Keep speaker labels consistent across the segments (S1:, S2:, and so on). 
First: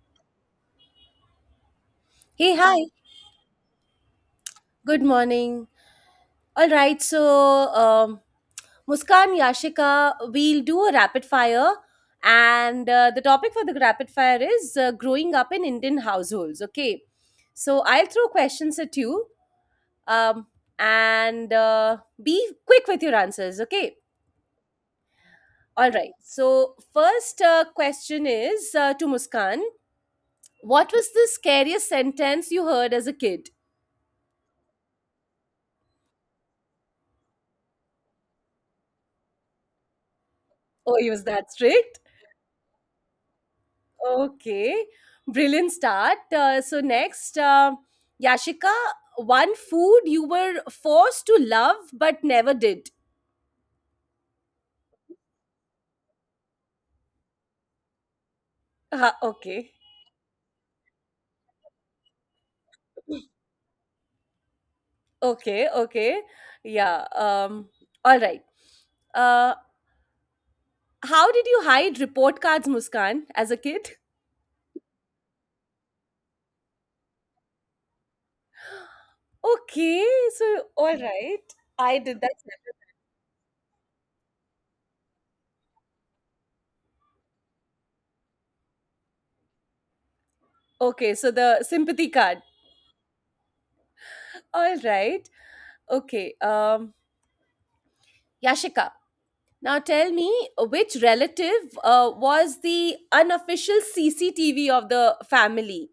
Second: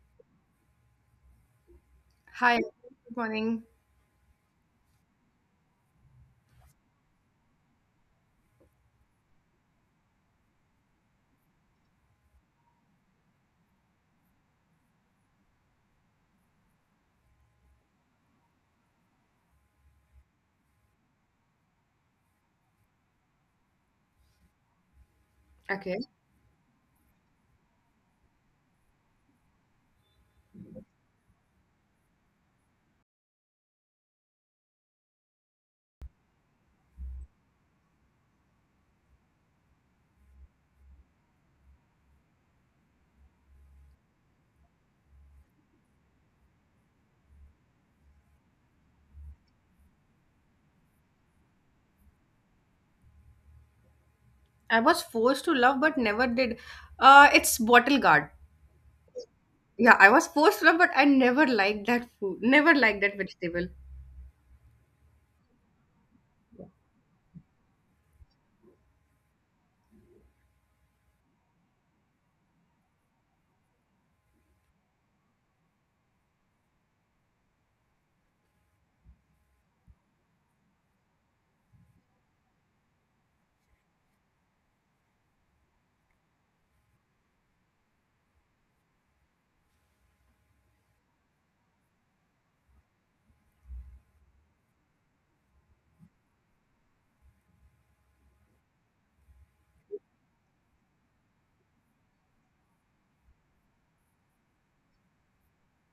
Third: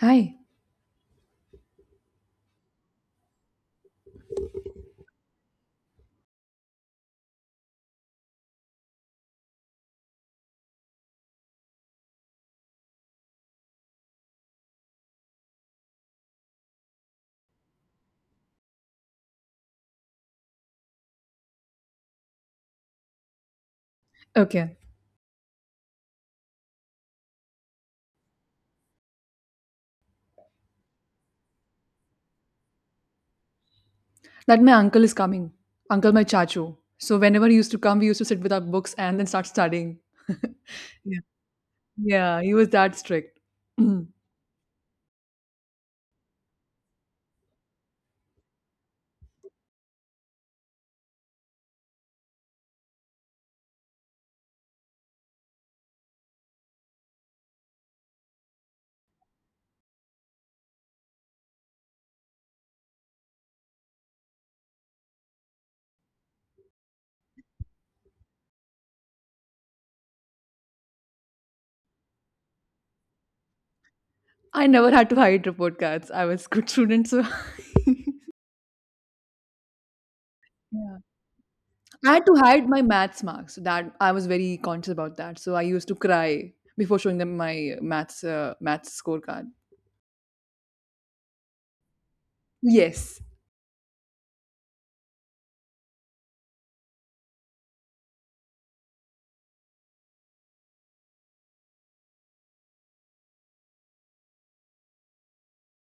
S1: Hi.
S2: Hey,
S3: Hi,
S2: hi.
S3: good morning.
S2: Good morning. All right. So, um, Muskan, Yashika, we'll do a rapid fire. And the topic for the rapid fire is growing up in Indian households. Okay. So, I'll throw questions at you, um, and be quick with your answers. Okay.
S1: Okay.
S2: All
S3: Okay.
S2: right. So, first question is to Muskan. What was the scariest sentence you heard as a kid?
S1: That my uncle is coming. Uncle my chachu. So whenever he used to come, we used to sit with our books and then start studying.
S2: Oh, he
S1: Yeah.
S2: was that strict.
S1: Yeah, he was that strict.
S2: Okay, brilliant start. So next, Yashika, one food you were forced to love but never did.
S3: I was forced to love but never did. It's bottle guard.
S2: Okay,
S3: Yeah, I was forced to love but I never liked that food. Never liked that vegetable.
S2: okay, okay. Yeah. All right. Uh, how did you hide report cards, Muskan, as a kid?
S1: I never had to hide report cards. I was good student, so
S2: Okay. So, all
S1: yeah.
S2: right, I
S1: I
S2: did
S1: had
S2: that.
S1: to hide my maths marks. So that I was very conscious about that. So I used to cry before showing them my maths scorecard.
S2: Okay. So the sympathy card.
S1: Yes.
S2: All right. Okay. Yashika, now tell me, which relative was the unofficial CCTV of the family?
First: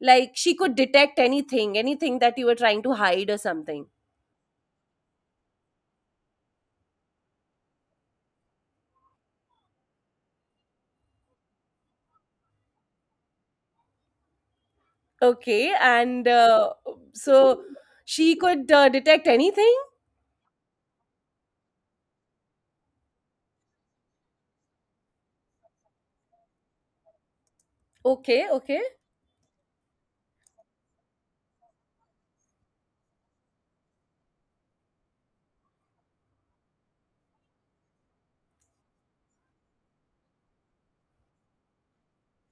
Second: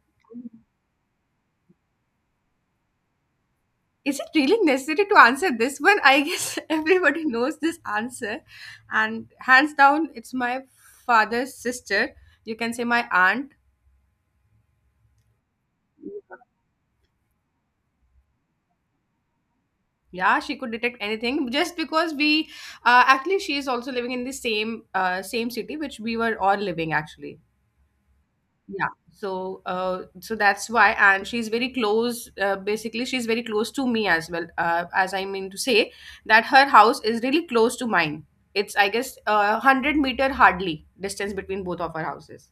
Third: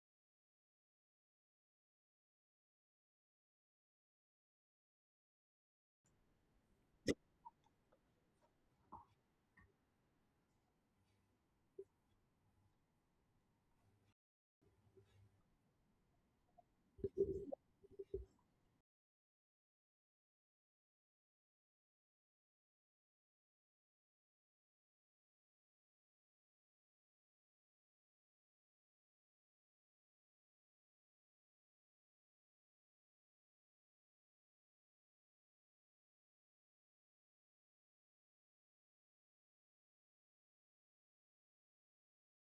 S2: Like, she could detect anything, anything that you were trying to hide or something.
S3: Is it really necessary to answer this one? I guess everybody knows this answer. And hands down, it's my father's sister. You can say my aunt.
S2: Okay, and so she could detect anything?
S3: Yeah, she could detect anything just because we actually she is also living in the same same city which we were all living actually.
S2: Okay, okay,
S3: Yeah. So that's why, and she's very close. Basically, she's very close to me as well. As I mean to say that her house is really close to mine. It's, I guess, 100 meter hardly distance between both of our houses.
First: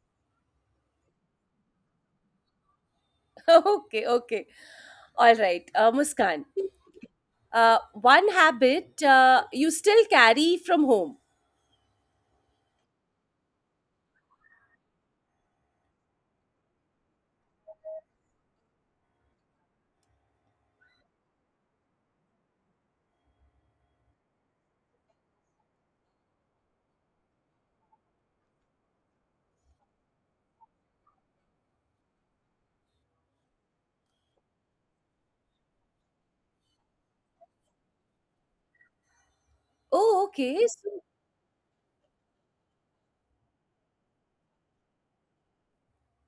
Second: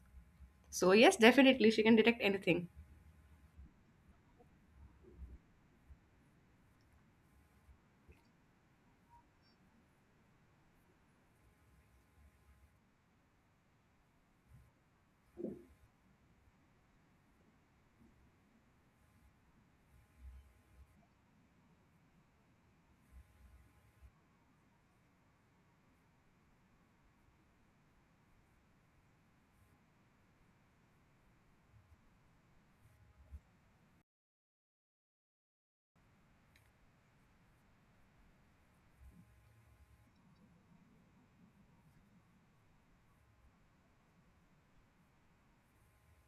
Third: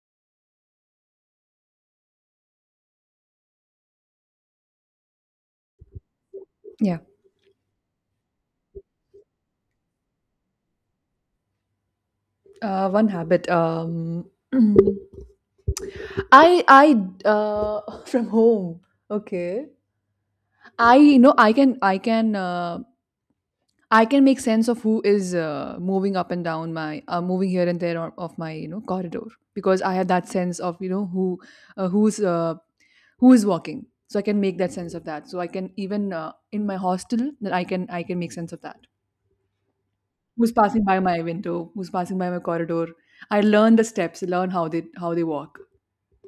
S3: So yes, definitely she can detect anything.
S2: okay, okay. All right, Muskan.
S1: Yeah.
S2: One habit you still carry from home.
S1: One habit. I uh from home. Okay. I you know I can I can make sense of who is moving up and down my moving here and there of my corridor because I have that sense of who uh, who's uh, who is walking. So I can make that sense of that. So I can even in my hostel that I can make sense of that.
S2: Oh,
S1: Who's
S2: okay.
S1: passing
S2: So,
S1: by my window? Who's passing by my corridor? I learn the steps. Learn how they walk.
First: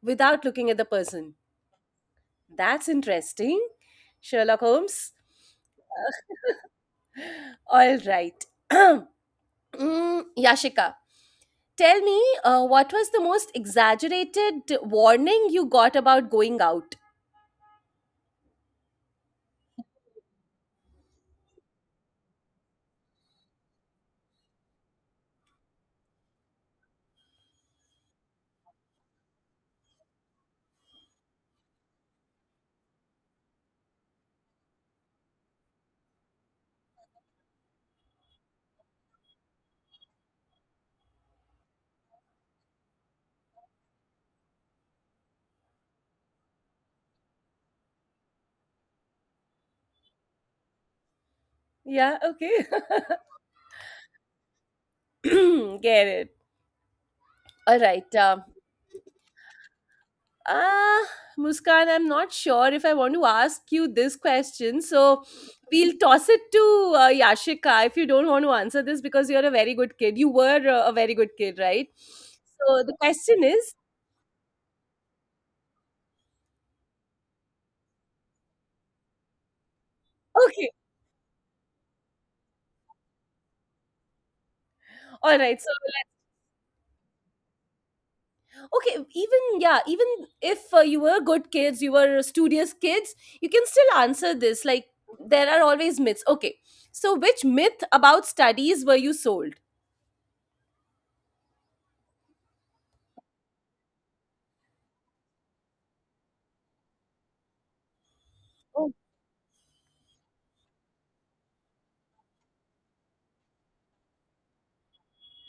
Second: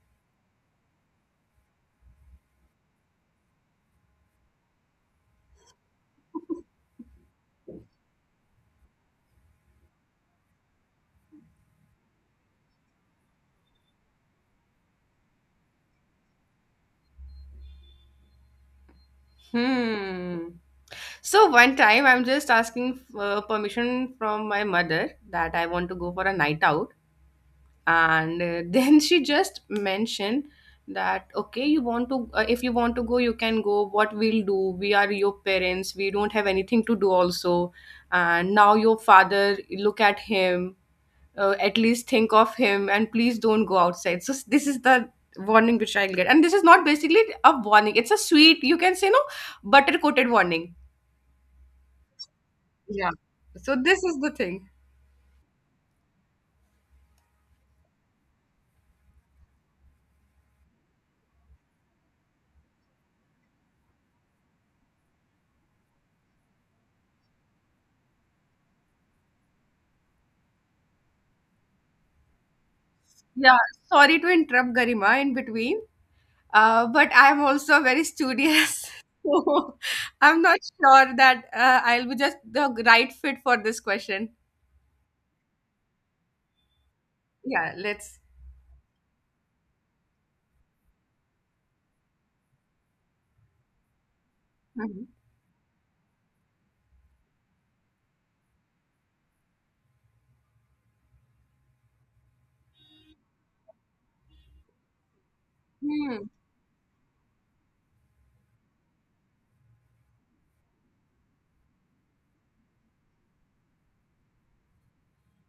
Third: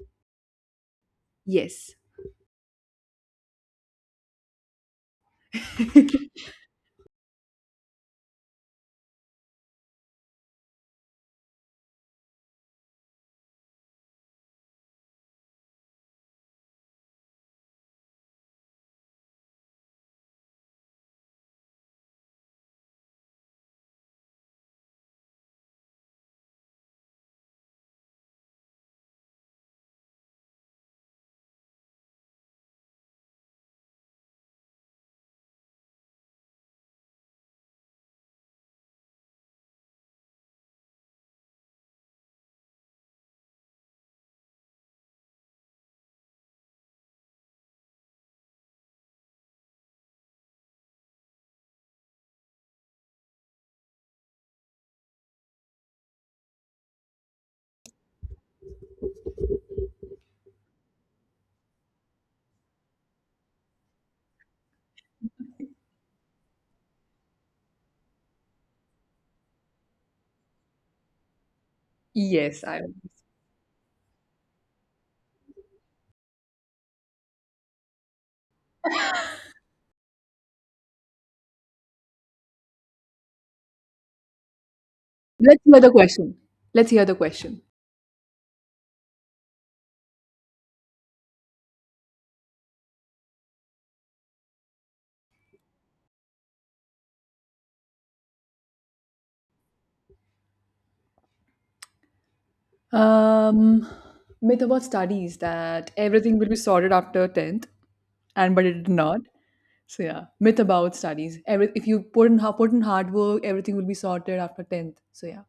S2: without looking at the person.
S1: Yes.
S2: That's interesting. Sherlock Holmes. All right. Yashika, tell me what was the most exaggerated warning you got about going out?
S3: Hmm. So one time I'm just asking permission from my mother that I want to go for a night out. And then she just mentioned that, okay, you want to if you want to go, you can go. What we'll do, we are your parents, we don't have anything to do also. And now your father, look at him, at least think of him, and please don't go outside. So this is the warning which I'll get, and this is not basically a warning, it's a sweet, you can say, no, butter coated warning.
S2: Yeah, okay.
S3: Yeah, so this is the thing.
S2: Get it. All right. Ah, Muskan, I'm not sure if I want to ask you this question. So we'll toss it to Yashika if you don't want to answer this because you're a very good kid. You were a very good kid, right?
S1: Yes.
S2: So
S1: I
S2: the question
S3: Yeah,
S2: is,
S3: sorry to interrupt Garima in between. But I'm also very studious. So I'm not
S2: okay,
S3: sure that I'll be just the right fit for this question.
S2: all right.
S1: Let's
S2: So,
S1: hear the question. Let's hear the question.
S3: Yeah, let's.
S2: okay, even, yeah, even if you were good kids, you were studious kids, you can still answer this, like,
S3: Mhm.
S2: there are always myths. Okay, so which myth about studies were you sold?
S1: Um, Myth about studies that
S3: Hmm.
S1: everything will be sorted after 10th, and but it did
S2: Oh,
S1: not. So yeah, myth about studies. Every if you put in put in hard work, everything will be sorted after 10th. So yeah,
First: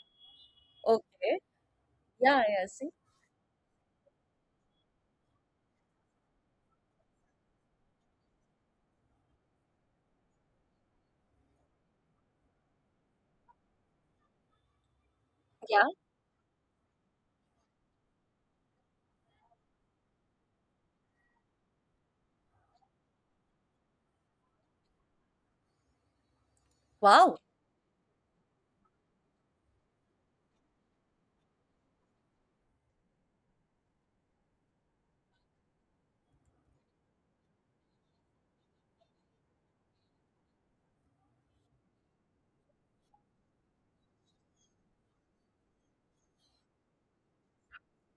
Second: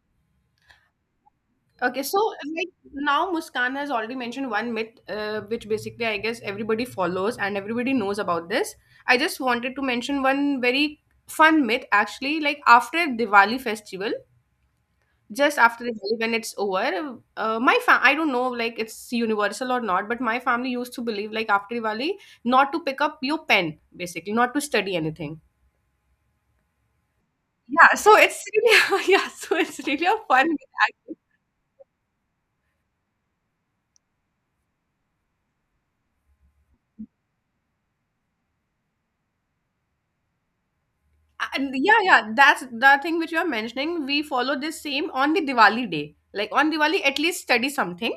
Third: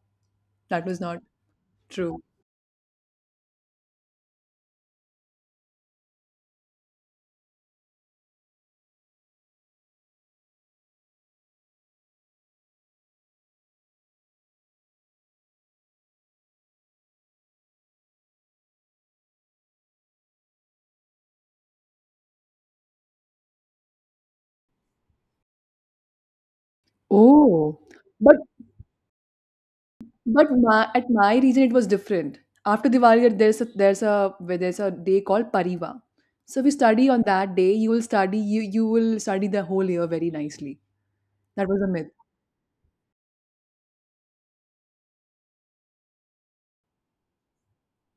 S1: that was not
S2: okay.
S3: Okay, so,
S1: true.
S2: Yeah, yeah.
S3: like,
S2: See.
S3: now Muskan has already mentioned one myth, which basically I guess everybody follows and everybody knows about this. I just wanted to mention one very fun myth actually. Like after Diwali festival, just
S2: Yeah.
S3: after Diwali when it's over, my fam I don't know like it's universal or not, but my family used to believe like after Diwali not to pick up your pen basically, not to study anything.
S2: Wow.
S1: Oh,
S3: Yeah, so
S1: but
S3: it's really yeah, so it's really a fun
S1: my, at
S3: act-
S1: my region it was different. After Diwali, there's a day called Pariva. So if you study on that day, you will study you you will study the whole year very nicely. That
S3: and
S1: was a
S3: yeah,
S1: myth.
S3: yeah, that's the thing which you are mentioning. We follow this same on the Diwali day. Like on Diwali, at least study something.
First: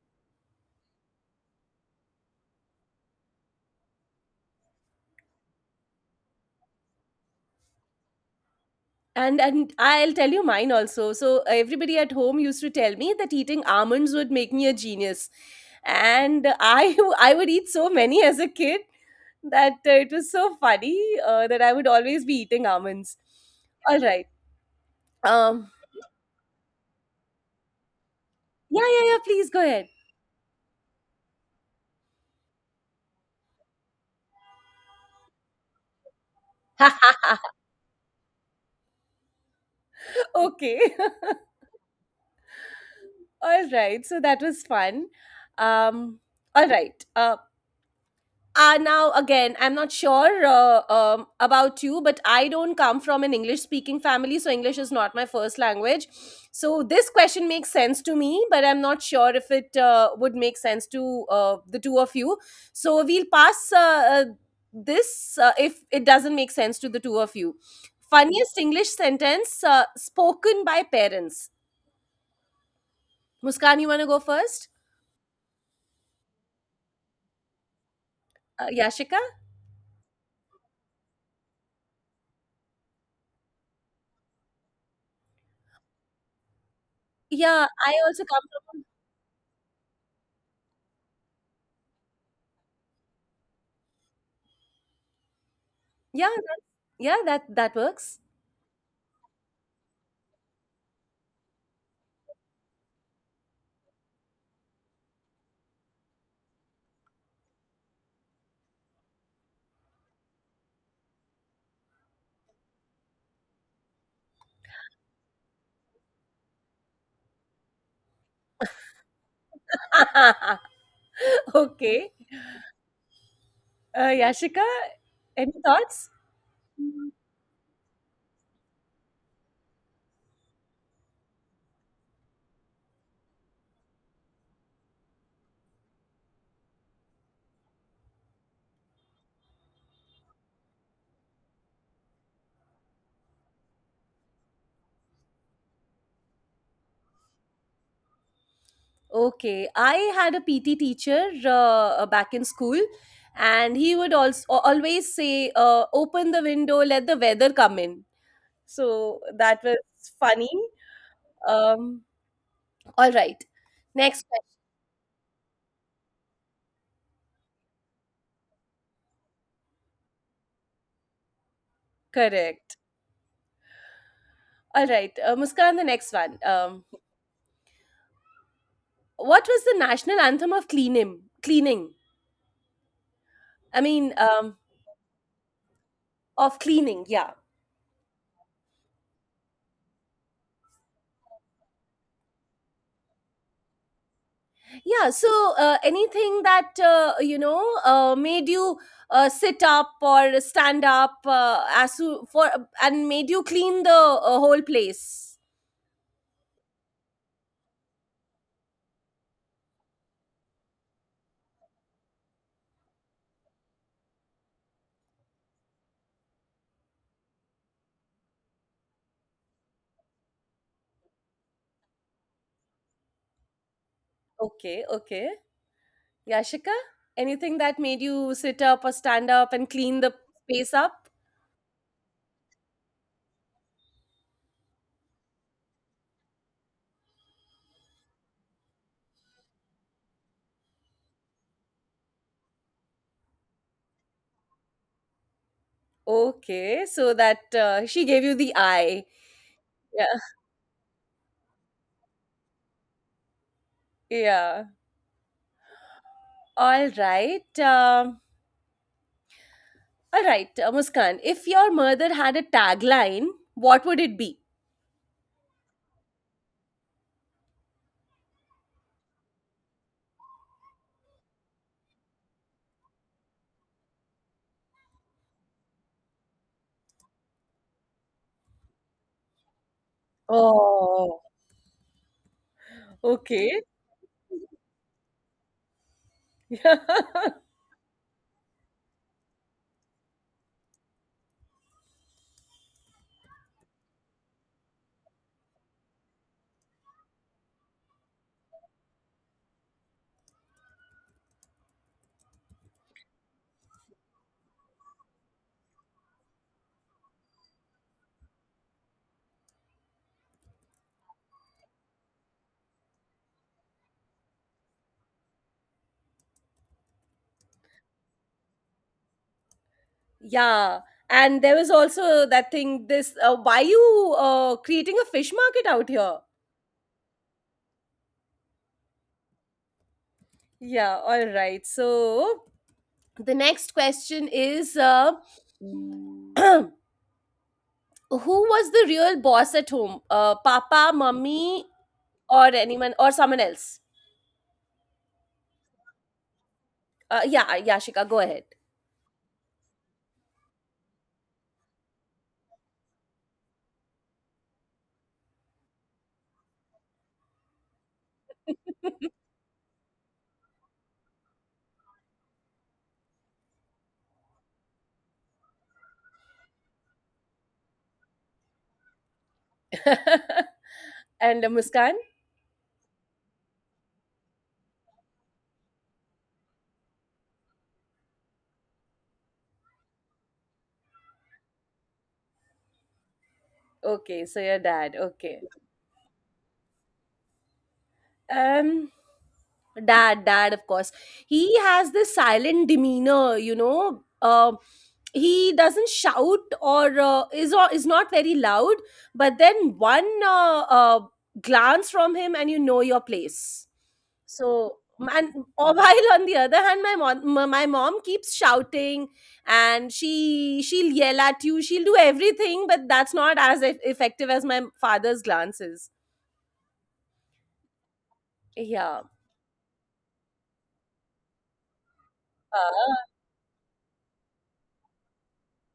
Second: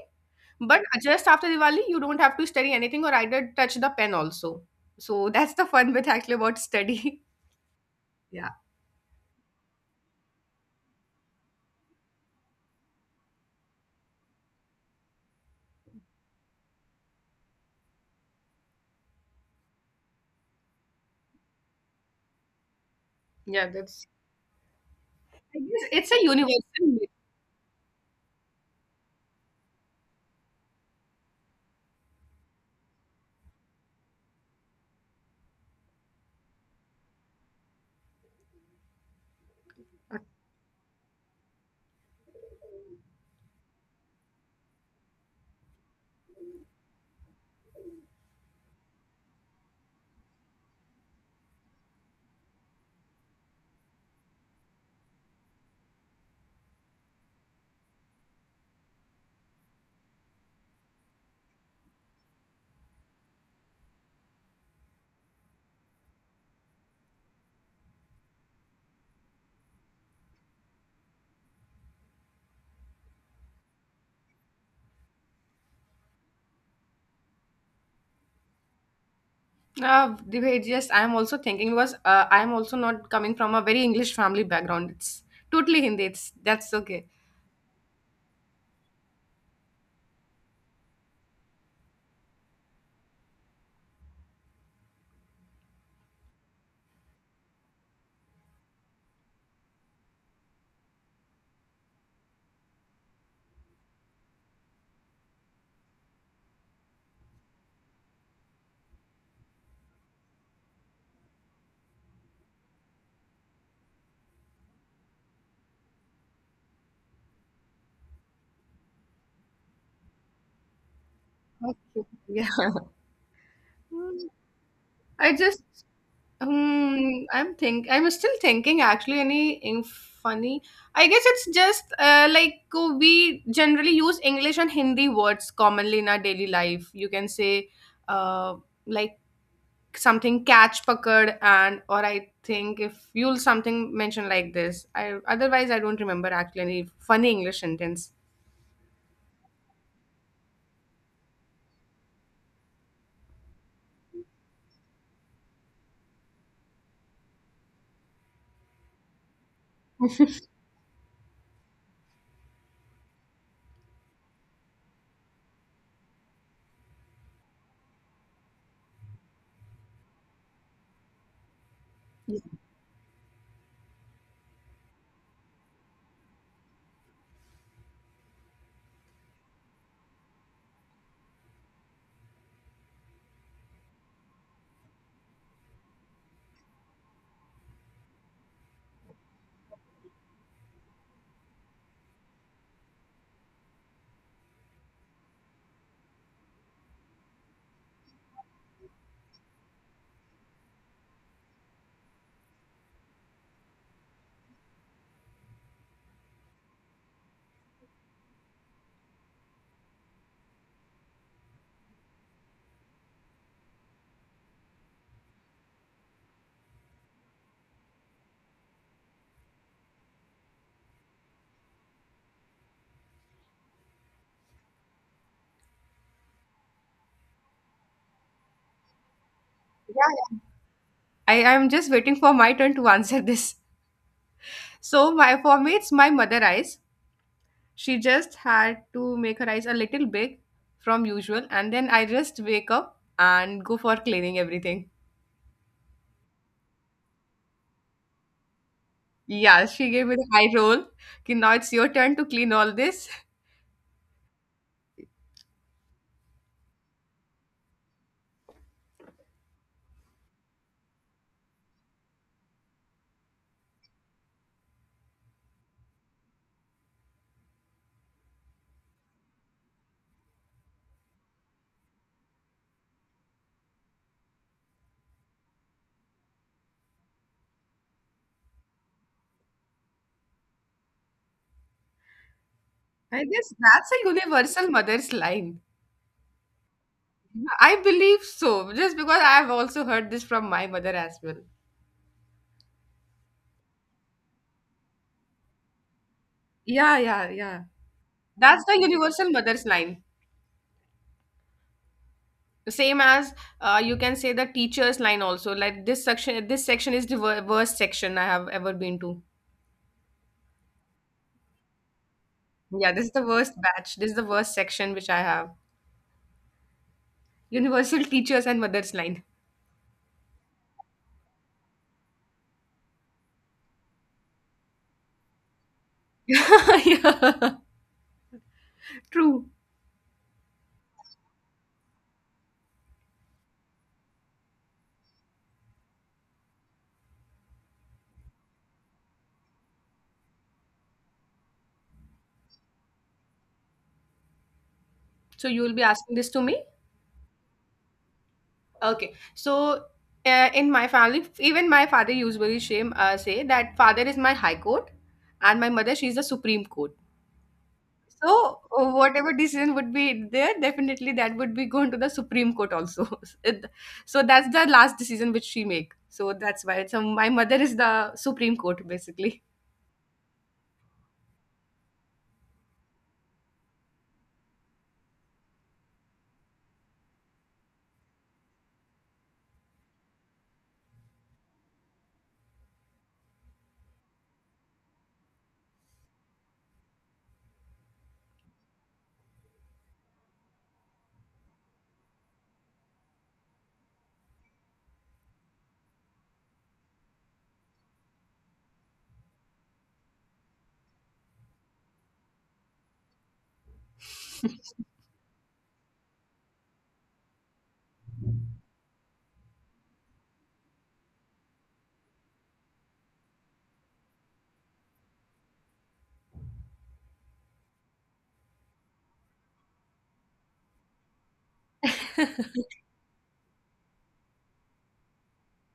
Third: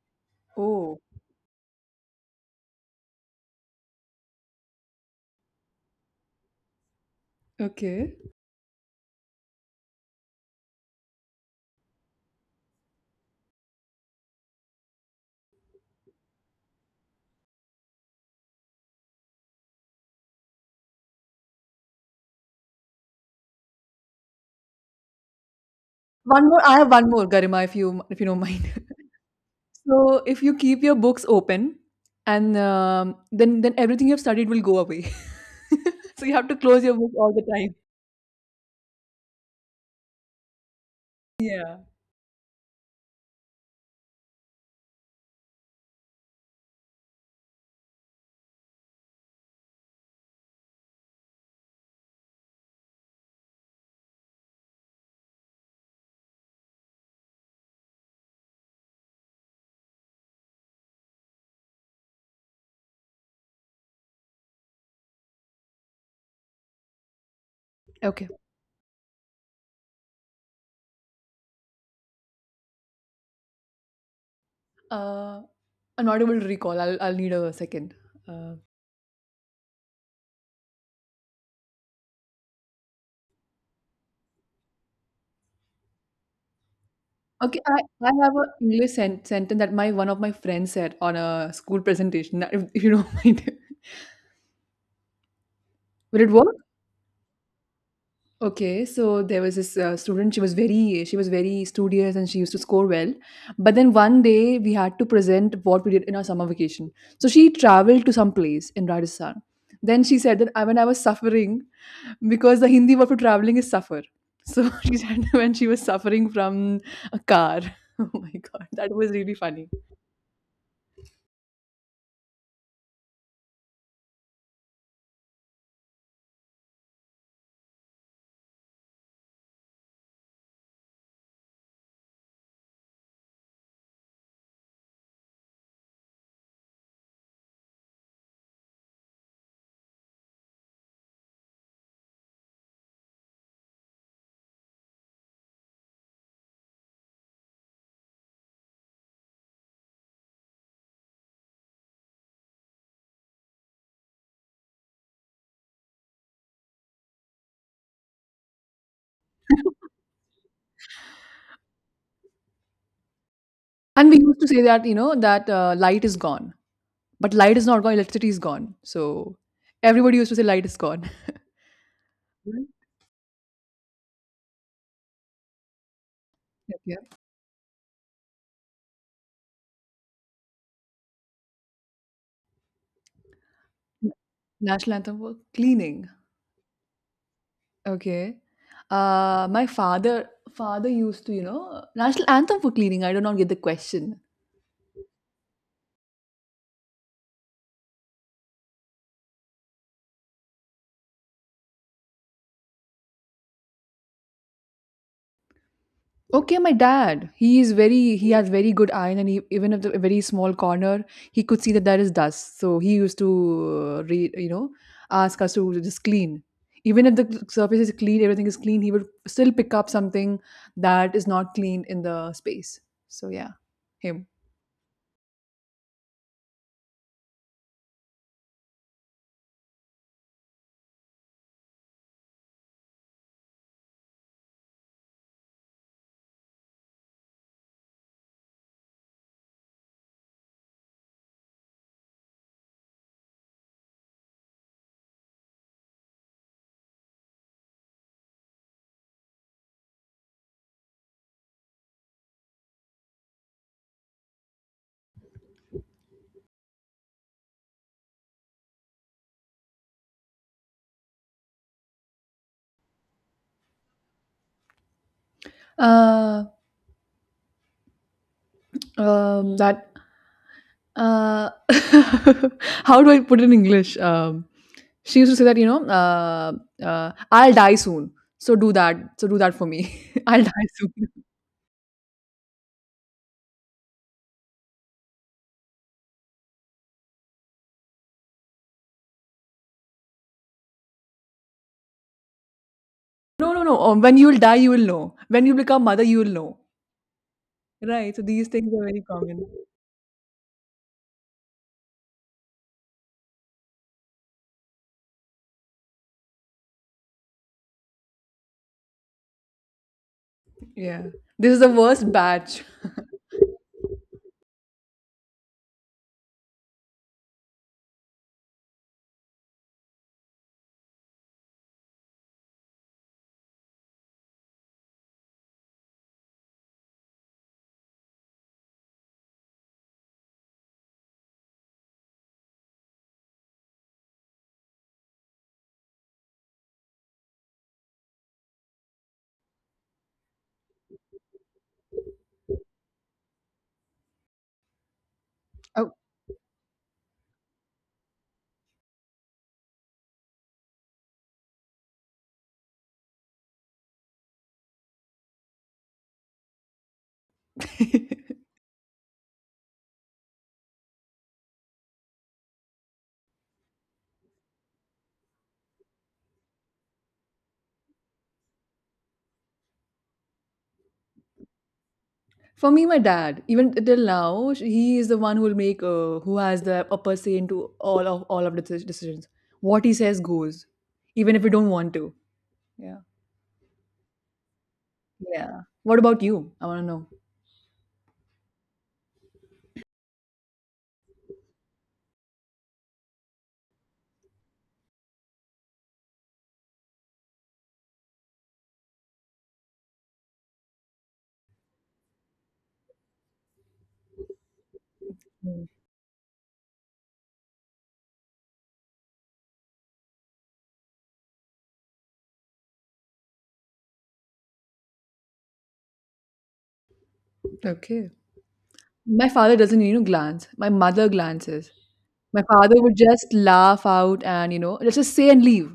S3: But
S1: Oh,
S3: just after Diwali, you don't have to study anything or either touch the pen also. So that's the fun bit actually about study.
S1: okay.
S3: Yeah.
S2: And I'll tell you mine also. So everybody at home used to tell me that eating almonds would make me a genius. And I I would eat so many as a kid that it was so funny, that I would always be eating almonds.
S3: Yeah,
S2: All
S3: that's
S2: right.
S3: I
S2: Um,
S3: guess it's a
S1: One more. I
S3: universal
S1: have one
S3: myth.
S1: more, Garima, if you don't mind.
S2: yeah, yeah, yeah. Please go ahead.
S1: So, if you keep your books open, and then everything you've studied will go away. So you have to close your book all the time.
S2: Okay.
S1: Yeah.
S2: All right. So that was fun. Um, all right. Now again, I'm not sure, about you, but I don't come from an English speaking family, so English is not my first language. So this question makes sense to me, but I'm not sure if it would make sense to the two of you. So we'll pass, uh, this, if it doesn't make sense to the two of you.
S1: Okay.
S2: Funniest English sentence spoken by parents. Muskan, you want to go first?
S1: Uh, an audible recall. I'll need a second. Uh,
S2: Yashika.
S3: The way just I'm also thinking was I'm also not coming from a very English family background. It's totally Hindi. It's that's okay.
S1: okay.
S2: Yeah, I
S1: I
S2: also
S1: have
S2: come
S1: an
S2: from.
S1: English sentence that my one of my friends said on a school presentation. If you don't mind, will
S2: Yeah,
S1: it work?
S2: yeah, that works.
S1: Okay, so there was this student. She was very studious and she used to score well. But then one day we had to present what we did in our summer vacation. So she traveled to some place in Rajasthan. Then she said that I, when I was suffering, because the Hindi word for traveling is suffer. So she said when she was suffering from a car. Oh my god, that was really funny.
S3: Okay.
S2: Okay.
S3: Yeah. Hmm,
S2: Yashika,
S3: I
S2: any
S3: just
S2: thoughts?
S3: I'm still thinking actually anything funny. I guess it's just like we generally use English and Hindi words commonly in our daily life. You can say uh, like something catch pakad and, or I think if you'll something mentioned like this. I otherwise I don't remember actually any funny English sentence.
S2: Okay. I had a PT teacher back in school, and he would also always say, "Open the window, let the weather come in." So that was funny. Um, all right.
S1: And we
S2: Next
S1: used to
S2: question.
S1: say that that light is gone, but light is not gone. Electricity is gone. So everybody used to say light is gone. Yeah.
S2: Correct. All right. Muskan, the next one. What was the national anthem of cleaning? Cleaning. I
S1: N
S2: mean,
S1: National anthem for cleaning.
S2: of cleaning. Yeah.
S1: Okay. My father used to, national anthem for cleaning. I do not get the question.
S2: Yeah, so anything that made you sit up or stand up, as you, for, and made you clean the whole place.
S1: Okay, my dad. He is very he has very good eye, and he, even if the a very small corner, he could see that there is dust. So he used to re, you know ask us to just clean. Even if the surface is clean, everything is clean, he would still pick up something that is not clean in the space. So yeah, him.
S2: Okay, okay. Yashika, anything that made you sit up or stand up and
S3: Yeah,
S2: clean the
S3: yeah.
S2: space up?
S3: I am just waiting for my turn to answer this. So my for me it's my mother eyes. She just had to make her eyes a little big from usual, and then I just wake up and go for cleaning everything.
S2: Okay, so that she gave you the eye.
S3: Yeah, she
S2: Yeah,
S3: gave me the high roll. Okay, now it's your turn to clean all this.
S2: yeah. All right. All right, Muskan, if your mother had a tagline, what would it be?
S1: Uh, that Uh, how do I put it in English? She used to say that, I'll die soon. So do that. So do that for me. I'll die soon.
S2: Oh,
S3: I guess
S2: okay.
S3: that's a universal mother's line. I believe so, just because I've also heard this from my mother as well.
S1: No, no, no. When you'll die, you will know. When you become mother, you will know.
S3: Yeah, yeah, yeah.
S1: Right. So these
S3: That's
S1: things
S3: the
S1: are very
S3: universal
S1: common.
S3: mother's line. Same as you can say the teacher's line also. Like this section is the worst section I have ever been to.
S1: Yeah. This is the worst batch.
S3: Yeah, this is the worst batch. This is the worst section which I have. Universal teachers and mother's line.
S2: Yeah. And there was also that thing, this, why you creating a fish market out here?
S3: Yeah, true.
S2: Yeah, all right. So the next question is who was the real boss at home? Papa, mummy, or anyone, or someone else?
S3: So you will be
S1: Oh.
S3: asking this to me?
S2: Yeah, Yashika, go ahead.
S3: Okay, so in my family, even my father usually shame say that father is my high court, and my mother, she's the supreme court. So whatever decision would be there, definitely that would be going to the supreme court also. It- so that's the last decision which she make. So that's why. So my mother is the supreme court basically.
S2: And Muskan?
S1: For me, my dad, even till now, he is the one who will make, who has the upper say into all of the decisions. What he says goes, even if we don't want to. Yeah.
S2: Okay, so your dad. Okay.
S1: Yeah. What about you? I want to know.
S2: Um, dad, dad, of course. He has this silent demeanor. He doesn't shout, or is, or is not very loud, but then one glance from him and you know your place. So, and,
S1: Mm.
S2: or while on the other hand, my mom keeps shouting, and she'll yell at you, she'll do everything, but that's not as effective as my father's glances.
S1: Okay.
S2: Yeah.
S1: My father doesn't, you know, glance. My mother glances. My father would
S2: Ah.
S1: just laugh out and, you know, just say and leave.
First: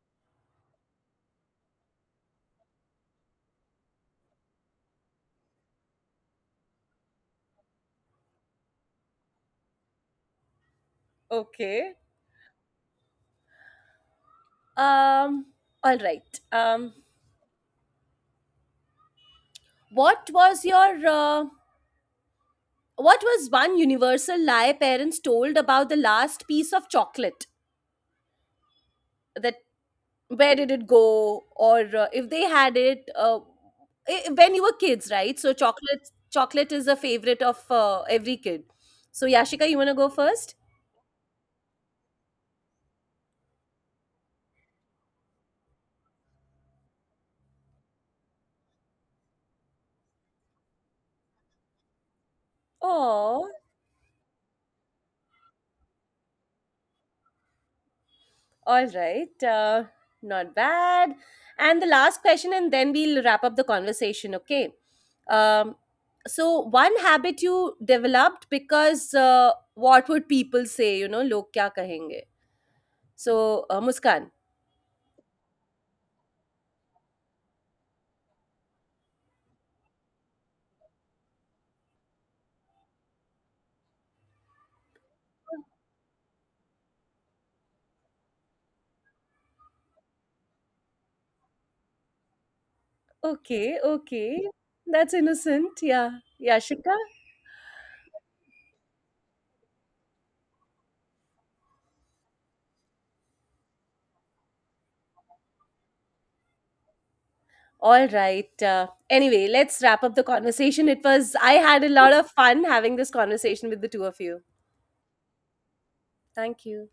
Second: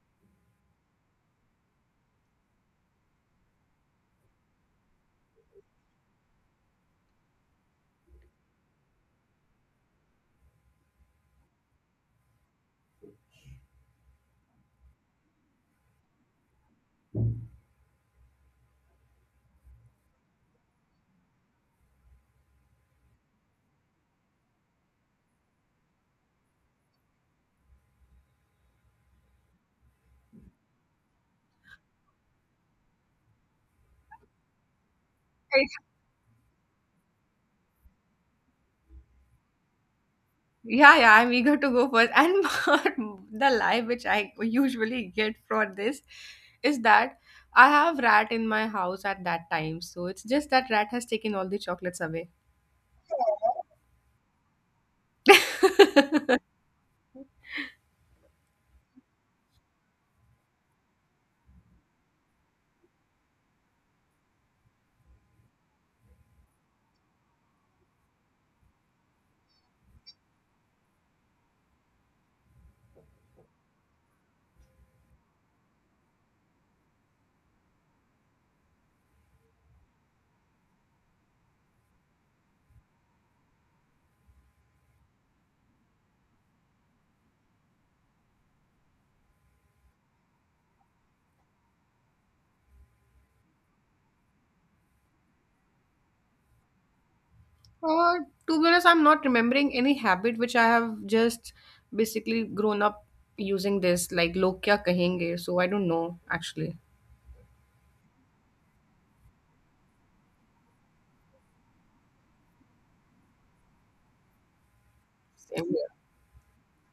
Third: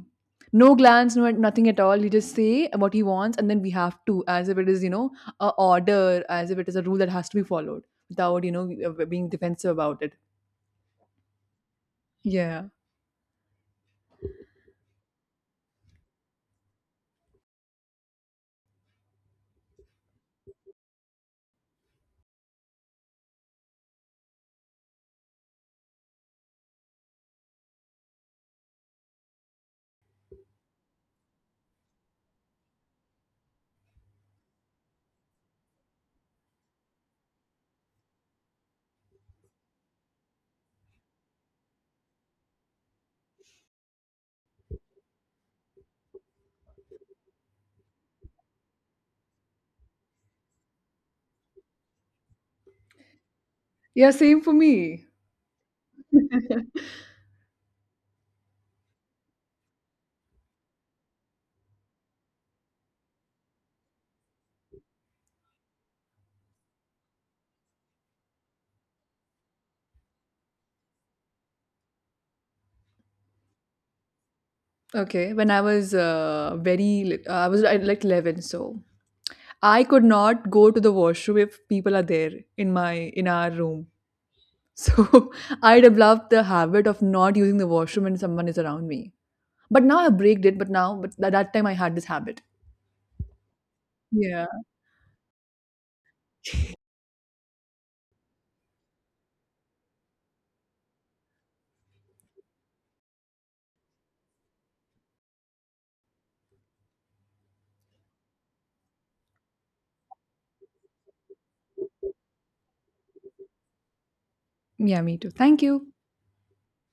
S1: No glance, no nothing at all. He just say what he wants, and then we have to, as if it is, you know, a order, as if it is a rule that has to be followed, without, you know, being defensive about it.
S2: Okay.
S1: Yeah.
S2: Um, all right. What was your uh, what was one universal lie parents told about the last piece of chocolate? That, where did it go, or if they had it, when you were kids, right? So chocolate is a favorite of every kid. So Yashika, you wanna go first?
S3: Yeah, yeah, I'm eager to go first. And the lie which I usually get for this is that I have rat in my house at that time. So it's just that rat has taken all the chocolates away.
S2: Oh.
S1: Yeah, same for me.
S2: All right. Not bad. And the last question, and then we'll wrap up the conversation. Okay. Um, so, one habit you developed because what would people say? You know, log kya kahenge? So, Muskan.
S1: Okay. When I was very, like 11, so I could not go to the washroom if people are there in our room. So I developed the habit of not using the washroom when someone is around me. But now I break it, but at that time I had this habit.
S2: Okay. Okay.
S1: Yeah.
S2: That's innocent. Yeah. Yeah. Shika.
S3: Uh, to be honest, I'm not remembering any habit which I have just basically grown up using this, like log kya kahenge. So I don't know actually.
S2: All right. Anyway, let's wrap up the conversation. It was, I had a lot of fun having this conversation with the two of you.
S1: Yeah, me too. Thank
S3: Same.
S1: you.
S2: Thank you.